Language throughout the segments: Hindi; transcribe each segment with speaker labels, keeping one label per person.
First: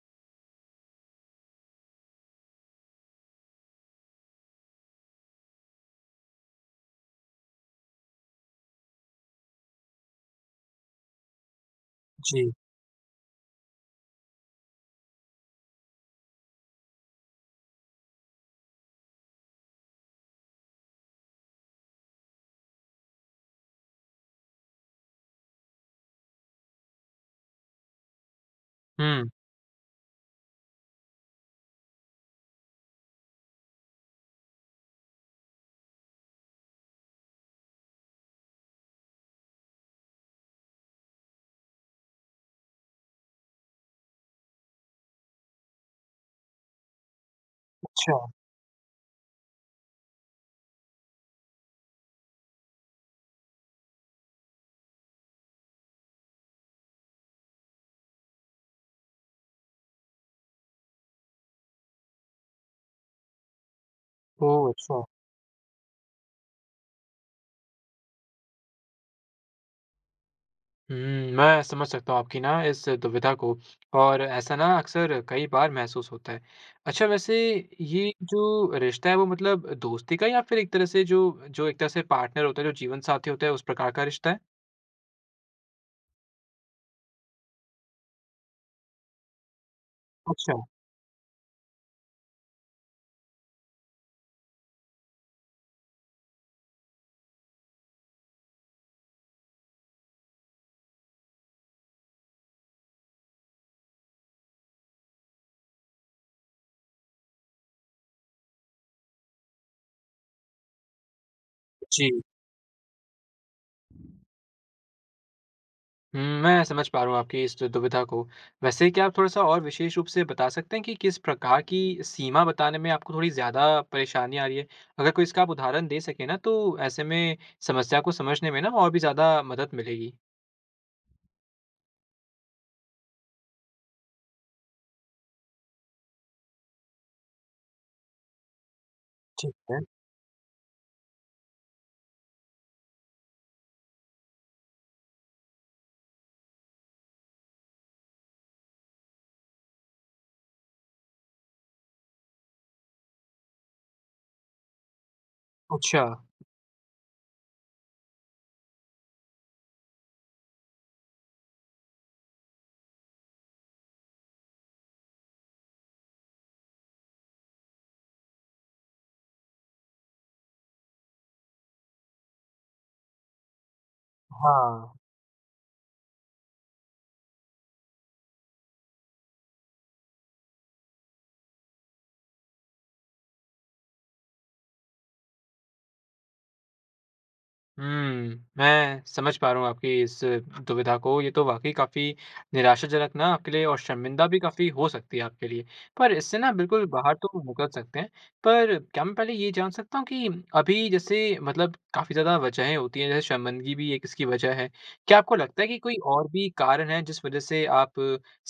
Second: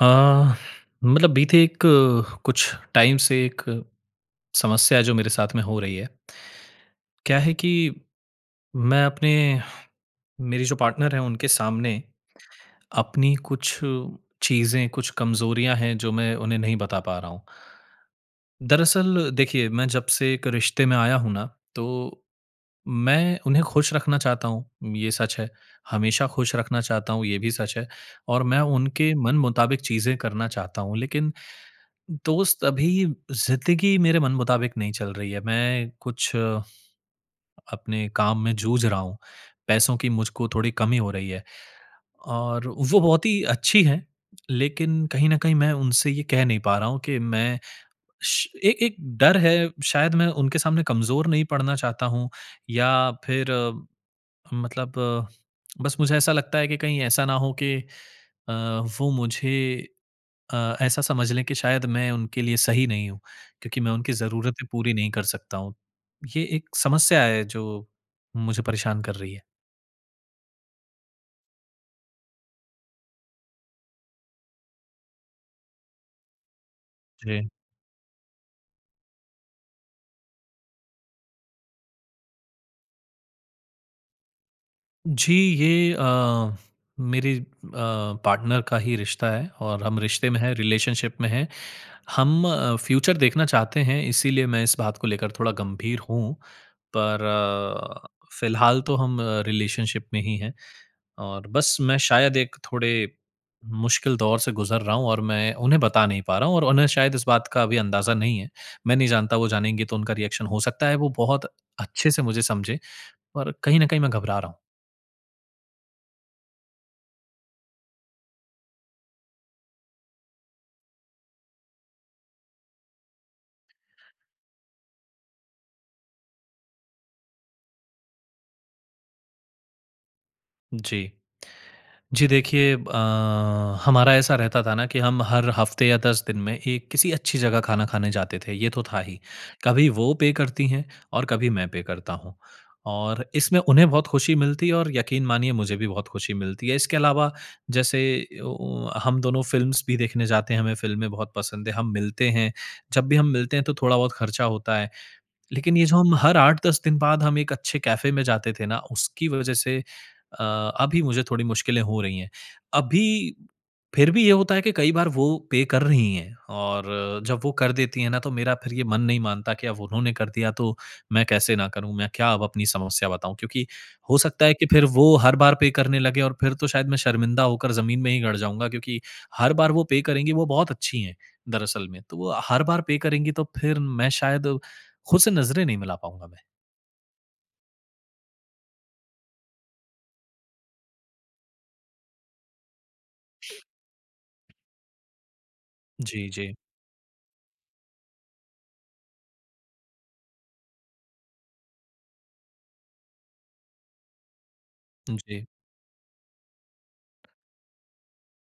Speaker 1: आह, मतलब बीते एक कुछ टाइम से एक समस्या है जो मेरे साथ में हो रही है। क्या है कि मैं अपने मेरी जो पार्टनर है उनके सामने
Speaker 2: जी।
Speaker 1: अपनी कुछ चीज़ें, कुछ कमजोरियाँ हैं जो मैं उन्हें नहीं बता पा रहा हूँ। दरअसल देखिए, मैं जब से एक रिश्ते में आया हूँ ना तो मैं उन्हें खुश रखना चाहता हूँ ये सच है। हमेशा खुश रखना चाहता हूँ ये भी सच है और मैं उनके
Speaker 2: हुँ।
Speaker 1: मनमुताबिक चीज़ें करना चाहता हूँ। लेकिन दोस्त, अभी ज़िंदगी मेरे मनमुताबिक नहीं चल रही है। मैं कुछ अपने काम में जूझ रहा हूँ। पैसों की मुझको थोड़ी कमी हो रही है। और वो बहुत ही अच्छी हैं, लेकिन कहीं न कहीं मैं उनसे ये कह नहीं पा रहा हूँ कि मैं
Speaker 2: अच्छा।
Speaker 1: श एक एक डर है शायद मैं उनके सामने कमज़ोर नहीं पड़ना चाहता हूँ या फ़िर मतलब बस मुझे ऐसा लगता है कि कहीं ऐसा ना हो कि अ, वो मुझे अ, ऐसा समझ लें कि शायद मैं उनके लिए सही नहीं हूँ क्योंकि मैं उनकी ज़रूरतें
Speaker 2: ओह!
Speaker 1: पूरी
Speaker 2: अच्छा।
Speaker 1: नहीं कर सकता हूँ। ये एक समस्या है जो मुझे परेशान कर रही है।
Speaker 2: हुँ, मैं समझ सकता हूँ आपकी ना इस दुविधा को और ऐसा ना अक्सर कई बार महसूस होता है। अच्छा, वैसे
Speaker 1: जी।
Speaker 2: ये जो रिश्ता है वो मतलब दोस्ती का है या फिर एक तरह से जो जो एक तरह से पार्टनर होता है, जो जीवन साथी होता है उस प्रकार का रिश्ता है?
Speaker 1: जी, ये अ, मेरी अ, पार्टनर का ही रिश्ता है और हम रिश्ते में हैं,
Speaker 2: अच्छा।
Speaker 1: रिलेशनशिप में हैं। हम अ, फ्यूचर देखना चाहते हैं इसलिए मैं इस बात को लेकर थोड़ा गंभीर हूँ। पर अ, फिलहाल तो हम रिलेशनशिप में ही हैं और बस मैं शायद एक थोड़े मुश्किल दौर से गुज़र रहा हूँ और मैं उन्हें बता नहीं पा रहा हूँ और उन्हें शायद इस बात का अभी अंदाज़ा नहीं है। मैं नहीं जानता वो जानेंगी तो उनका रिएक्शन हो सकता है वो बहुत अच्छे
Speaker 2: जी।
Speaker 1: से मुझे समझे, और कहीं न कहीं मैं घबरा रहा हूँ।
Speaker 2: हुँ। मैं समझ पा रहा हूँ आपकी इस दुविधा को। वैसे क्या आप थोड़ा-सा और विशेष रूप से बता सकते है कि किस प्रकार की सीमा बताने में आपको थोड़ी ज़्यादा परेशानी आ रही है? अगर कोई इसका आप उदाहरण दे सके ना तो ऐसे में समस्या को समझने में ना और भी ज़्यादा मदद मिलेगी।
Speaker 1: जी। जी, देखिए अ, हमारा ऐसा रहता था ना कि हम हर हफ्ते या 10 दिन में एक किसी अच्छी जगह खाना खाने जाते थे, ये तो था ही,
Speaker 2: ठीक है।
Speaker 1: कभी वो पे करती हैं और कभी मैं पे करता हूँ और इसमें उन्हें बहुत खुशी मिलती है और यकीन मानिए मुझे भी बहुत खुशी मिलती है। इसके अलावा जैसे ओ ओ हम दोनों फिल्म्स भी देखने जाते हैं, हमें फिल्में बहुत पसंद है, हम मिलते हैं, जब भी हम मिलते हैं तो थोड़ा-बहुत खर्चा होता है। लेकिन ये जो
Speaker 2: अच्छा।
Speaker 1: हम हर 8-10 दिन बाद हम एक अच्छे कैफ़े में जाते थे ना, उसकी वजह से अ, अभी मुझे थोड़ी मुश्किलें हो रही है। अभी, फिर भी ये होता है कि कई बार वो पे कर रहीं है, और जब वो कर देती है ना तो मेरा फिर ये मन नहीं मानता कि अब उन्होंने कर दिया तो मैं कैसे ना करूँ? मैं क्या अब अपनी समस्या बताऊँ क्योंकि हो सकता है कि फिर
Speaker 2: हाँ।
Speaker 1: वो हर बार पे करने लगे और फिर तो शायद मैं शर्मिंदा होकर ज़मीन में ही गड़ जाऊँगा क्योंकि हर बार वो पे करेंगी वो बहुत अच्छी हैं दरअसल में, तो वो हर बार पे करेंगी तो फिर मैं शायद खुद से नज़रे नहीं मिला पाऊँगा मैं।
Speaker 2: हम्म, मैं समझ पा रहा हूँ, आपकी इस दुविधा को ये तो वाक़ई काफ़ी निराशाजनक ना आपके लिए और शर्मिंदा भी काफ़ी हो सकती है आपके लिए। पर
Speaker 1: जी,
Speaker 2: इससे ना
Speaker 1: जी।
Speaker 2: बिल्कुल बाहर तो निकल सकते हैं, पर क्या मैं पहले ये जान सकता हूँ कि अभी जैसे मतलब काफ़ी ज़्यादा वजहें होती हैं, जैसे शर्मिंदगी भी एक इसकी वजह है। क्या आपको
Speaker 1: जी।
Speaker 2: लगता है कि कोई और भी कारण हैं, जिस वजह से आप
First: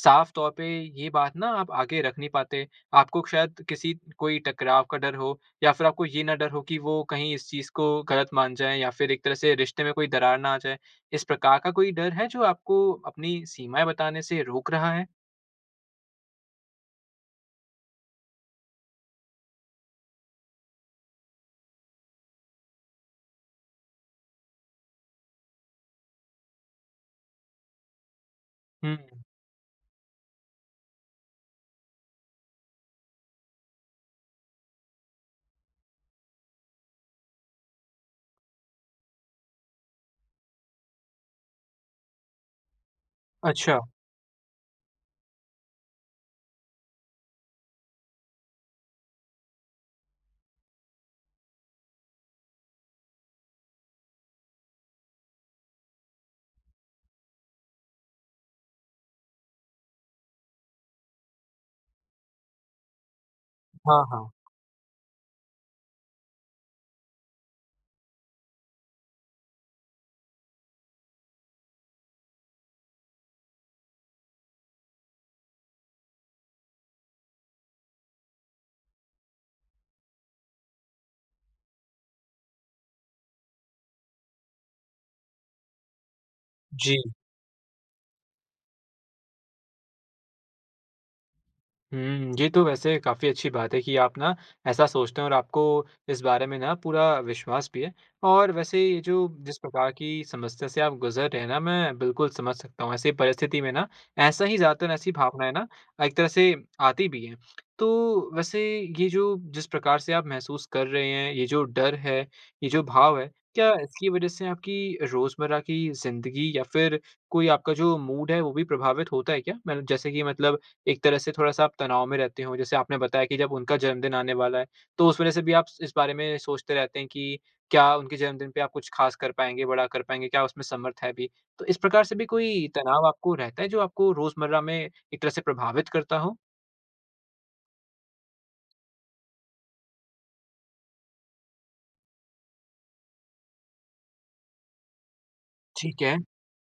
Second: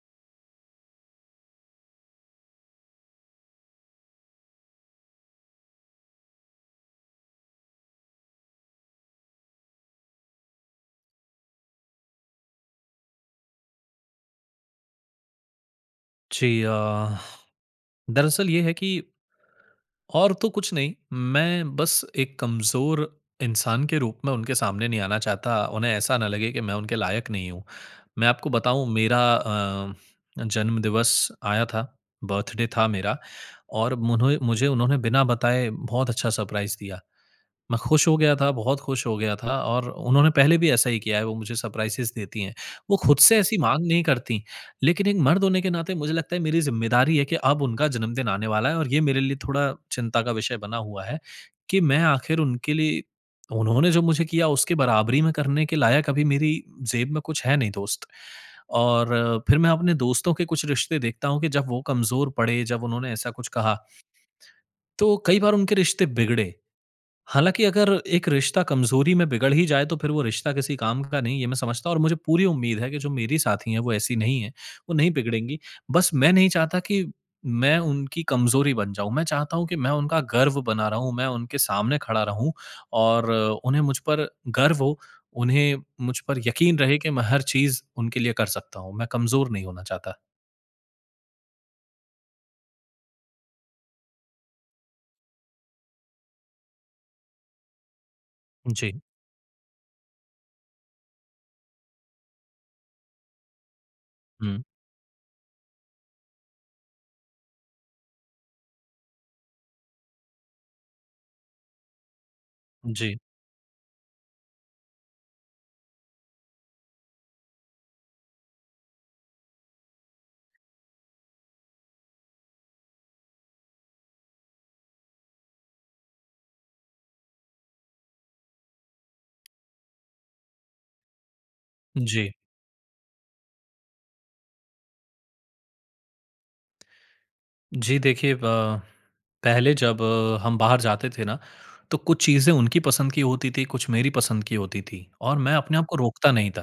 Speaker 2: साफ़ तौर पे ये बात ना आप आगे रख नहीं पाते? आपको शायद किसी कोई टकराव का डर हो या फिर आपको ये ना डर हो कि वो कहीं इस चीज़ को गलत मान जाएँ या फिर एक तरह से रिश्ते में कोई दरार ना आ जाए, इस प्रकार का कोई डर है जो आपको अपनी सीमाएँ बताने से रोक रहा है?
Speaker 1: जी। अ, दरअसल ये है कि और तो कुछ नहीं मैं बस एक कमज़ोर इंसान के रूप में उनके सामने नहीं आना चाहता, उन्हें ऐसा ना लगे कि मैं उनके लायक नहीं हूँ। मैं आपको बताऊँ
Speaker 2: हुँ।
Speaker 1: मेरा अ, जन्म दिवस आया था, बर्थडे था मेरा और मुने मुझे उन्होंने बिना बताए बहुत अच्छा सरप्राइज़ दिया। मैं खुश हो गया था, बहुत खुश हो गया था। और उन्होंने पहले भी ऐसा ही किया है, वो मुझे सरप्राइसेस देतीं हैं। वो खुद से ऐसी
Speaker 2: अच्छा।
Speaker 1: माँग नहीं करतीं, लेकिन एक मर्द होने के नाते मुझे लगता है मेरी जिम्मेदारी है कि अब उनका जन्मदिन आने वाला है, और ये मेरे लिए थोड़ा चिंता का विषय बना हुआ है कि मैं आखिर उनके लिए उन्होंने जो मुझे किया उसकी बराबरी में करने के लायक अभी मेरी ज़ेब में कुछ है नहीं दोस्त। और फिर मैं अपने दोस्तों के कुछ रिश्ते देखता हूँ कि जब वो कमज़ोर पड़े, जब उन्होंने ऐसा कुछ कहा,
Speaker 2: हाँ, हाँ।
Speaker 1: तो कई बार उनके रिश्ते बिगड़े, हालाँकि अगर एक रिश्ता कमज़ोरी में बिगड़ ही जाए तो फिर वो रिश्ता किसी काम का नहीं ये मैं समझता हूँ। और मुझे पूरी उम्मीद है कि जो मेरी साथी हैं वो ऐसी नहीं हैं, वो नहीं बिगड़ेंगी, बस मैं नहीं चाहता कि मैं उनकी कमज़ोरी बन जाऊँ। मैं चाहता हूँ कि मैं उनका गर्व बना रहूँ, मैं उनके सामने खड़ा रहूँ और उन्हें मुझ पर गर्व हो, उन्हें मुझ पर यकीन रहे कि
Speaker 2: जी।
Speaker 1: मैं हर चीज़ उनके लिए कर सकता हूँ, मैं कमज़ोर नहीं होना चाहता।
Speaker 2: हुँ। ये तो वैसे काफ़ी अच्छी बात है कि आप ना ऐसा सोचते हैं और आपको इस बारे में ना पूरा विश्वास भी है। और वैसे ये
Speaker 1: जी।
Speaker 2: जो जिस प्रकार की समस्या से आप गुज़र रहे हैं ना मैं बिल्कुल समझ सकता हूँ। ऐसी परिस्थिति में ना ऐसा ही
Speaker 1: हुँ।
Speaker 2: ज़्यादातर ऐसी भावनाएँ ना एक तरह से आती भी है। तो वैसे ये जो जिस प्रकार से आप महसूस कर रहे हैं, ये जो डर है, ये जो
Speaker 1: जी।
Speaker 2: भाव है, क्या इसकी इस वज़ह से आपकी रोज़मर्रा की ज़िन्दगी या फिर कोई आपका जो मूड है वो भी प्रभावित होता है क्या? मल जैसे कि मतलब एक तरह से थोड़ा-सा आप तनाव में रहते हो? जैसे आपने बताया कि जब उनका जन्मदिन आने वाला है, तो उस वज़ह से भी आप स इस बारे में सोचते रहते हैं कि क्या उनके जन्मदिन पे आप कुछ खास कर पाएँगे, बड़ा कर पाएँगे, क्या उसमें समर्थ है भी? तो इस प्रकार से भी
Speaker 1: जी।
Speaker 2: कोई तनाव आपको रहता है जो आपको रोज़मर्रा में एक तरह से प्रभावित करता हो?
Speaker 1: जी देखिए ब पहले जब हम बाहर जाते थे ना तो कुछ चीज़ें उनकी पसंद की होती थी, कुछ मेरी पसंद की होती थी और मैं अपने आप को
Speaker 2: ठीक है।
Speaker 1: रोकता नहीं था।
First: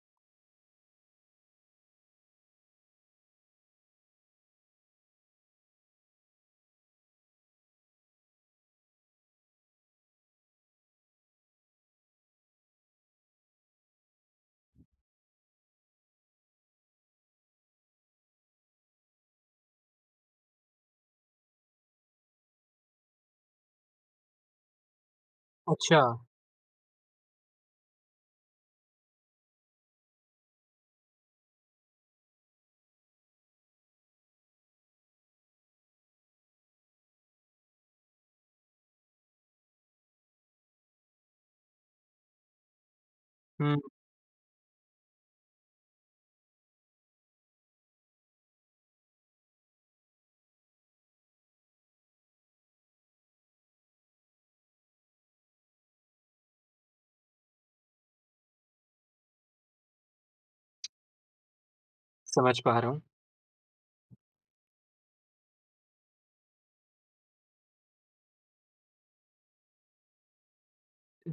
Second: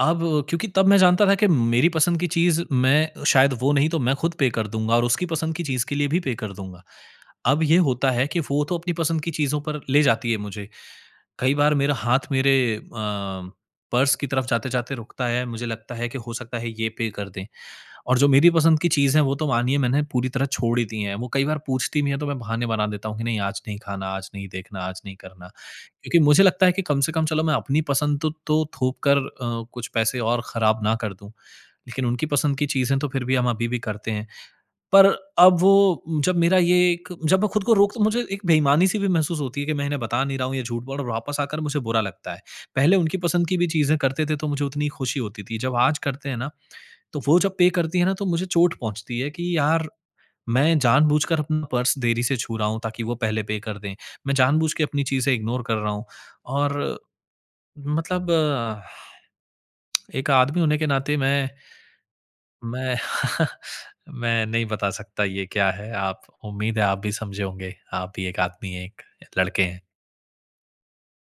Speaker 1: अब क्योंकि तब मैं जानता था कि मेरी पसंद की चीज़ मैं शायद वो नहीं तो मैं खुद पे कर दूँगा और उसकी पसंद की चीज़ के लिए भी पे कर दूँगा। अब ये होता है कि वो तो अपनी पसंद की चीज़ों पर ले जाती है मुझे। कई बार मेरा हाथ मेरे अ, पर्स की तरफ़ जाते-जाते रुकता है। मुझे लगता है कि हो सकता है ये पे कर दें। और जो मेरी पसंद की चीज़ है वो तो मानिए मैंने पूरी तरह छोड़ ही दी है। वो कई बार पूछती भी है तो मैं बहाने बना देता हूँ कि नहीं आज नहीं खाना, आज नहीं देखना, आज नहीं करना। क्योंकि
Speaker 2: अच्छा।
Speaker 1: मुझे लगता है कि कम से कम चलो मैं अपनी पसंद तो तो थोप कर अ, कुछ पैसे और खराब ना कर दूँ। लेकिन उनकी पसंद की चीज़ें तो फिर भी हम अभी भी करते हैं। पर अब वो जब मेरा ये एक जब मैं खुद को रोकता मुझे एक बेईमानी-सी भी महसूस होती है कि मैं इन्हें बता नहीं रहा हूँ ये झूठ बोल र वापस आकर मुझे बुरा लगता है। पहले उनकी पसंद की भी
Speaker 2: हुँ।
Speaker 1: चीज़ें करते थे तो मुझे उतनी खुशी होती थी। जब आज करते हैं ना तो वो जब पे करती है ना तो मुझे चोट पहुँचती है, कि यार मैं जानबूझकर अपना पर्स देरी से छू रहा हूँ ताकि वो पहले पे कर दें। मैं जानबूझके अपनी चीज़ें इग्नोर कर रहा हूँ। और मतलब एक आदमी होने के नाते मैं,
Speaker 2: समझ पा रहा
Speaker 1: मैं
Speaker 2: हूँ।
Speaker 1: मैं नहीं बता सकता ये क्या है। आप उम्मीद है आप भी समझे होंगे। आप भी एक आदमी है, एक लड़के हैं।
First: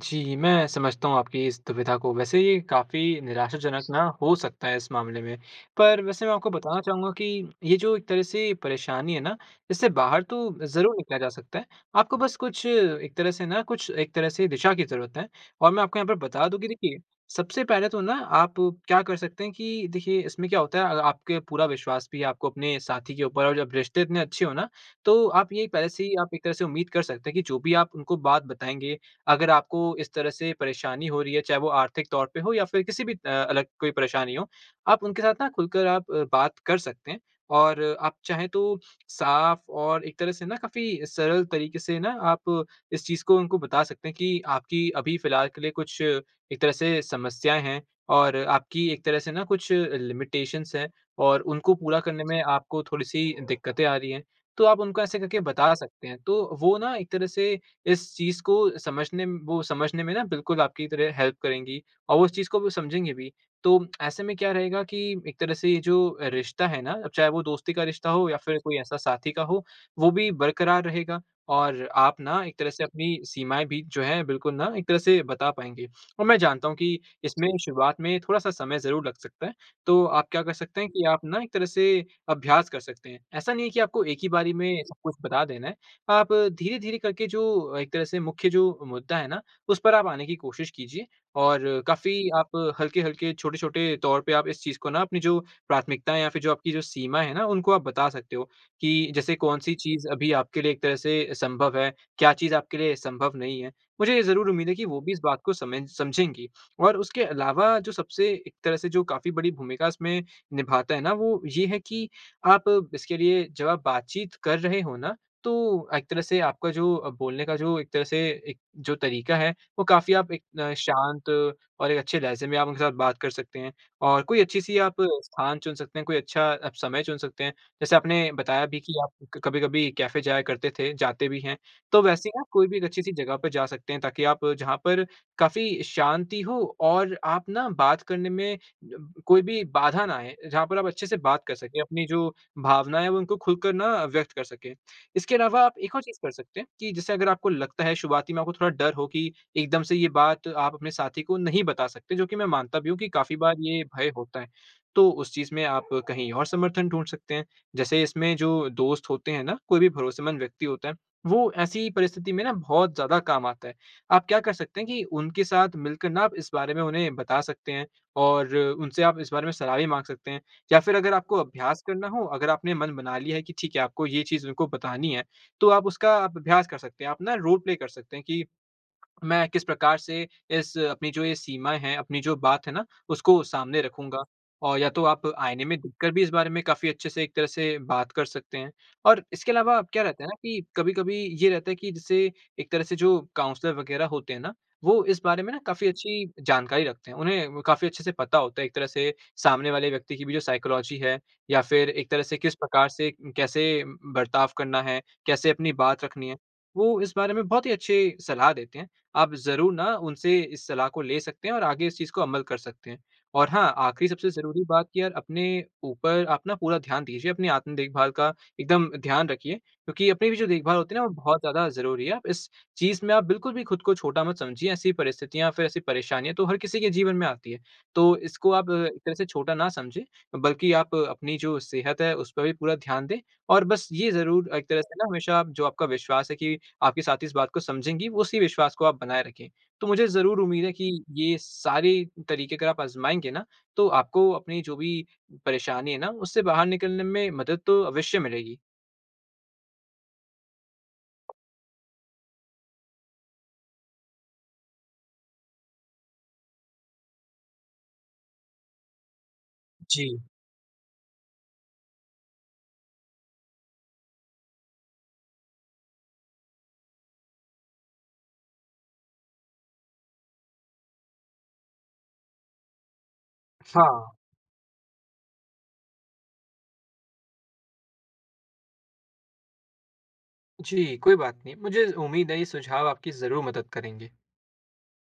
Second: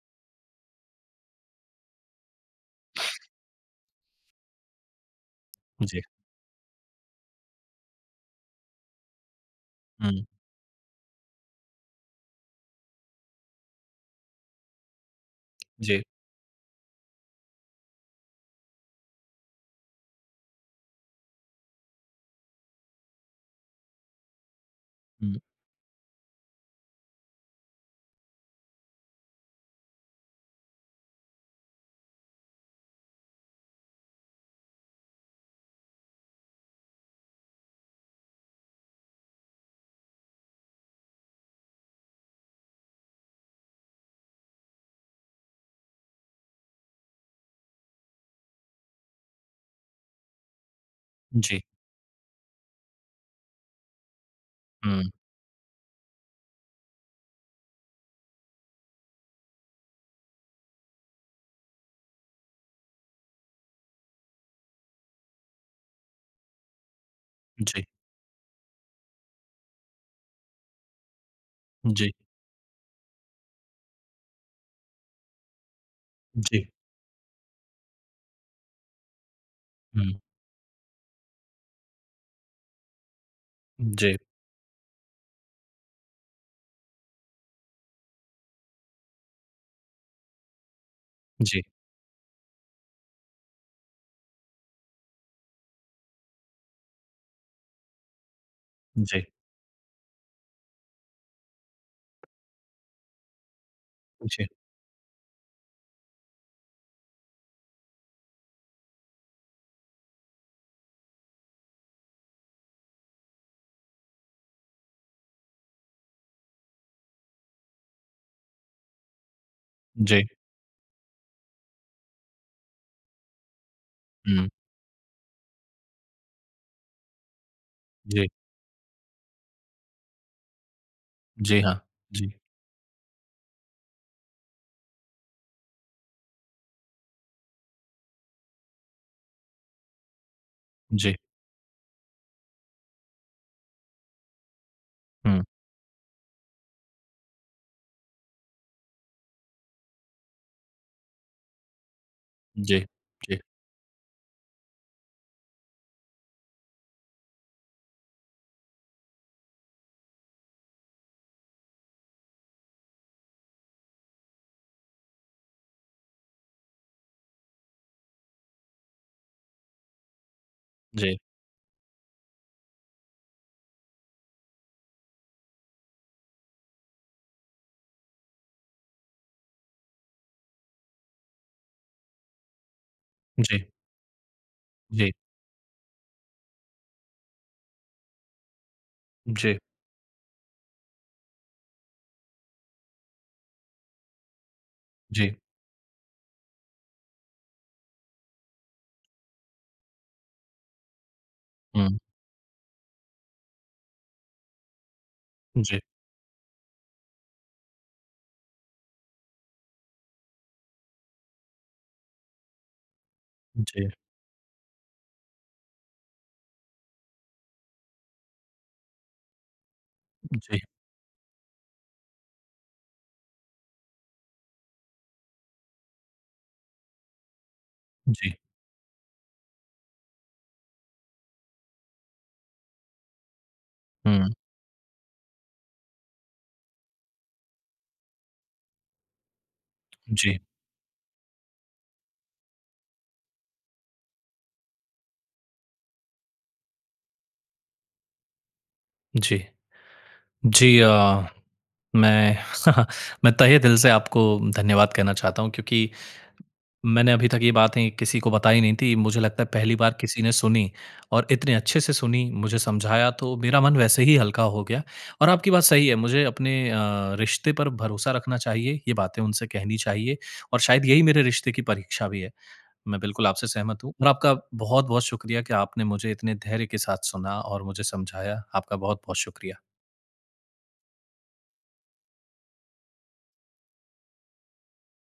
Speaker 2: जी, मैं समझता हूँ आपकी इस दुविधा को। वैसे ये काफ़ी निराशाजनक ना हो सकता है इस मामले में। पर
Speaker 1: जी।
Speaker 2: वैसे मैं आपको बताना चाहूँगा कि ये जो एक तरह से परेशानी है ना इससे बाहर
Speaker 1: हुँ।
Speaker 2: तो ज़रूर निकला जा सकता है, आपको बस कुछ एक तरह से ना कुछ एक तरह से दिशा की ज़रूरत है। और मैं आपको
Speaker 1: जी।
Speaker 2: यहाँ पर बता दूँ कि देखिए सबसे पहले तो ना आप क्या कर सकते हैं कि देखिए इसमें क्या होता है अ आपके पूरा विश्वास भी आपको अपने साथी के ऊपर और जब रिश्ते इतने अच्छे हो ना तो
Speaker 1: हुँ।
Speaker 2: आप ये पहले से ही आप एक तरह से उम्मीद कर सकते हैं कि जो भी आप उनको बात बताएँगे, अगर आपको इस तरह से परेशानी हो रही है, चाहे वो आर्थिक तौर पे हो या फिर किसी भी अ, अलग कोई परेशानी हो, आप उनके साथ ना खुलकर आप बात कर सकते हैं। और आप चाहें तो साफ़ और एक तरह से ना काफ़ी सरल तरीके से ना आप इस चीज़ को उनको बता सकते हैं कि आपकी अभी फ़िलहाल के लिए कुछ एक तरह से समस्याएँ हैं और आपकी एक तरह से ना कुछ लिमिटेशंस है और
Speaker 1: जी।
Speaker 2: उनको पूरा करने में आपको थोड़ी सी दिक्क़तें आ रहीं हैं। तो आप उनको
Speaker 1: हुँ।
Speaker 2: ऐसे करके बता सकते हैं। तो वो ना एक तरह से इस चीज़ को समझने म वो समझने में ना बिल्कुल आपकी तरह हेल्प करेंगी। और वो उस चीज़ को समझेंगे भी। तो ऐसे में क्या रहेगा कि एक तरह से ये जो रिश्ता है ना चाहे वो दोस्ती का
Speaker 1: जी।
Speaker 2: रिश्ता हो या फिर कोई ऐसा साथी का हो वो भी बरकरार रहेगा। और
Speaker 1: जी।
Speaker 2: आप ना एक तरह से अपनी सीमाएँ भी जो हैं बिल्कुल ना एक तरह से बता पाएँगे। और मैं
Speaker 1: जी।
Speaker 2: जानता हूँ कि इसमें शुरुआत में थोड़ा सा समय ज़रूर लग सकता है। तो
Speaker 1: हुँ।
Speaker 2: आप क्या कर सकते हैं कि आप ना एक तरह से अभ्यास कर सकते हैं। ऐसा नहीं है कि आपको
Speaker 1: जी।
Speaker 2: एक ही बारी में सब कुछ बता देना है। आप धीरे-धीरे करके जो एक तरह से मुख्य जो मुद्दा है ना, उस पर आप आने की कोशिश कीजिए। और
Speaker 1: जी।
Speaker 2: काफ़ी आप हल्के-हल्के, छोटे-छोटे तौर पे आप इस चीज़ को ना अपनी जो प्राथमिकताएँ या फिर जो आपकी जो सीमा हैं ना, उनको आप बता सकते हो। कि
Speaker 1: जी।
Speaker 2: जैसे कौन सी चीज़ अभी आपके लिए एक तरह से संभव है। क्या चीज़ आपके लिए संभव नहीं है। मुझे ये
Speaker 1: जी।
Speaker 2: ज़रूर उम्मीद है कि वो भी इस बात को समय समझेंगी। और उसके अलावा जो सबसे एक तरह से जो काफ़ी बड़ी भूमिका इसमें निभाता है ना वो ये है कि आप इसके लिए जब आप बातचीत कर रहे हो ना, तो एक तरह से आपका जो अ, बोलने का जो एक तरह से एक जो तरीका है, वो काफ़ी
Speaker 1: जी।
Speaker 2: आप एक शांत और एक अच्छे लहज़े में आप उनके साथ बात कर सकते हैं। और कोई
Speaker 1: हुँ।
Speaker 2: अच्छी सी आप स्थान चुन सकते हैं, कोई अच्छा समय चुन सकते हैं। जैसे
Speaker 1: जी।
Speaker 2: आपने बताया भी की आप कभी-कभी कैफ़े जाया करते थे, जाते भी हैं।
Speaker 1: जी हाँ।
Speaker 2: तो वैसे ही
Speaker 1: जी।
Speaker 2: ना आप कोई भी एक अच्छी सी जगह पे जा सकते हैं ताकि आप जहाँ पर काफ़ी शांति हो और आप ना बात करने में ब कोई भी बाधा ना आये। जहाँ पर आप अच्छे
Speaker 1: जी।
Speaker 2: से बात कर सकें, अपनी जो भावनाएँ हैं वो उनको खुल कर ना व्यक्त कर सकें। इसके
Speaker 1: हुँ।
Speaker 2: अलावा आप एक और चीज़ कर सकते हैं कि जैसे अगर आपको लगता है शुरुआती में आपको थोड़ा डर हो कि एकदम से ये बात आप अपने साथी को नहीं बता सकते, जो कि मैं मानता
Speaker 1: जी।
Speaker 2: भी हूँ कि काफ़ी
Speaker 1: जी।
Speaker 2: बार ये भय होता है। तो उस चीज़ में आप कहीं और समर्थन ढूँढ सकते हैं। जैसे इसमें जो दोस्त होते हैं ना, कोई भी भरोसेमंद व्यक्ति होता है, वो ऐसी परिस्थिति में ना बहुत ज़्यादा काम आता है। आप क्या कर सकते हैं कि उनके साथ मिलकर ना आप इस बारे में उन्हें बता सकते हैं और उनसे आप इस बारे में सलाह भी माँग सकते हैं या फिर अगर
Speaker 1: जी।
Speaker 2: आपको अभ्यास करना हो, अगर आपने मन बना लिया है कि ठीक है आपको ये चीज़ उनको बतानी है तो आप उसका आप अभ्यास कर सकते हैं। आप अपना रोल प्ले कर सकते हैं कि मैं किस प्रकार से इस अपनी जो ये सीमाएँ हैं, अपनी जो बात है ना, उसको
Speaker 1: जी।
Speaker 2: सामने रखूँगा? और या तो
Speaker 1: जी।
Speaker 2: आप आईने में देखकर भी इस बारे में काफ़ी अच्छे से एक तरह से बात कर सकते हैं। और इसके
Speaker 1: जी।
Speaker 2: अलावा क्या रहता है ना कि कभी-कभी ये रहता है कि जैसे एक तरह से जो काउंसलर वग़ेेरह होते है ना, वो इस
Speaker 1: जी।
Speaker 2: बारे में ना काफ़ी अच्छी जानकारी रखते हैं। उन्हें काफ़ी अच्छे से पता होता है एक तरह से सामने वाले व्यक्ति की भी जो साइकोलॉजी है, या फिर
Speaker 1: हुँ।
Speaker 2: एक तरह जैसे किस प्रकार से कैसे बर्ताव करना है? कैसे अपनी
Speaker 1: जी।
Speaker 2: बात रखनी है? वो इस बारे में बहुत ही अच्छी सलाह देते हैं। आप ज़रूर ना उनसे इस सलाह को ले सकते हैं और आगे इस चीज़ को अमल कर सकते हैं। और हाँ,
Speaker 1: जी।
Speaker 2: आखिरी सबसे ज़रूरी बात कि यार अपने ऊपर आप अपना पूरा ध्यान दीजिए अपनी, आत्म-देखभाल का एकदम ध्यान रखिए। क्योंकि अपनी भी जो
Speaker 1: जी।
Speaker 2: देखभाल होती है ना वो बहुत ज्यादा ज़रूरी है। आप इस चीज़ में आप बिल्कुल भी ख़ुद को छोटा मत समझिए। ऐसी परिस्थितियाँ या फिर ऐसी परेशानी है, तो हर किसी के जीवन में आती है। तो
Speaker 1: जी।
Speaker 2: इसको आप एक तरह से छोटा ना समझें बल्कि आप अपनी जो सेहत है उसपे भी पूरा ध्यान दें। और बस ये
Speaker 1: हुँ।
Speaker 2: ज़रूर एक तरह से ना हमेशा जो आपका विश्वास है कि आपके साथी इस बात को समझेंगी, उसी विश्वास को आप बनाएँ रखें। तो मुझे ज़रूर
Speaker 1: जी।
Speaker 2: उम्मीद है कि ये सारे तरीके अगर आप आज़माएँगे ना, तो आपको अपनी जो भी परेशानी है ना, उससे बाहर निकलने में मदद तो अवश्य मिलेगी।
Speaker 1: जी। जी अ, मैं मैं तहे दिल से आपको धन्यवाद कहना चाहता हूँ क्योंकि मैंने अभी तक ये बातें किसी को बताई नहीं थीं। मुझे लगता है पहली बार
Speaker 2: जी।
Speaker 1: किसी ने सुनी और इतने अच्छे से सुनी, मुझे समझाया तो मेरा मन वैसे ही हल्का हो गया। और आपकी बात सही है मुझे अपने अ, रिश्ते पर भरोसा रखना चाहिए, ये बातें उनसे कहनी चाहिए और शायद यही मेरे रिश्ते की परीक्षा भी है। मैं बिल्कुल आपसे सहमत हूँ और
Speaker 2: हाँ।
Speaker 1: आपका बहुत-बहुत शुक्रिया कि आपने मुझे इतने धैर्य के साथ सुना और मुझे समझाया। आपका बहुत-बहुत शुक्रिया।
Speaker 2: जी कोई बात नहीं। मुझे उम्मीद है ये सुझाव आपकी ज़रूर मदद करेंगे।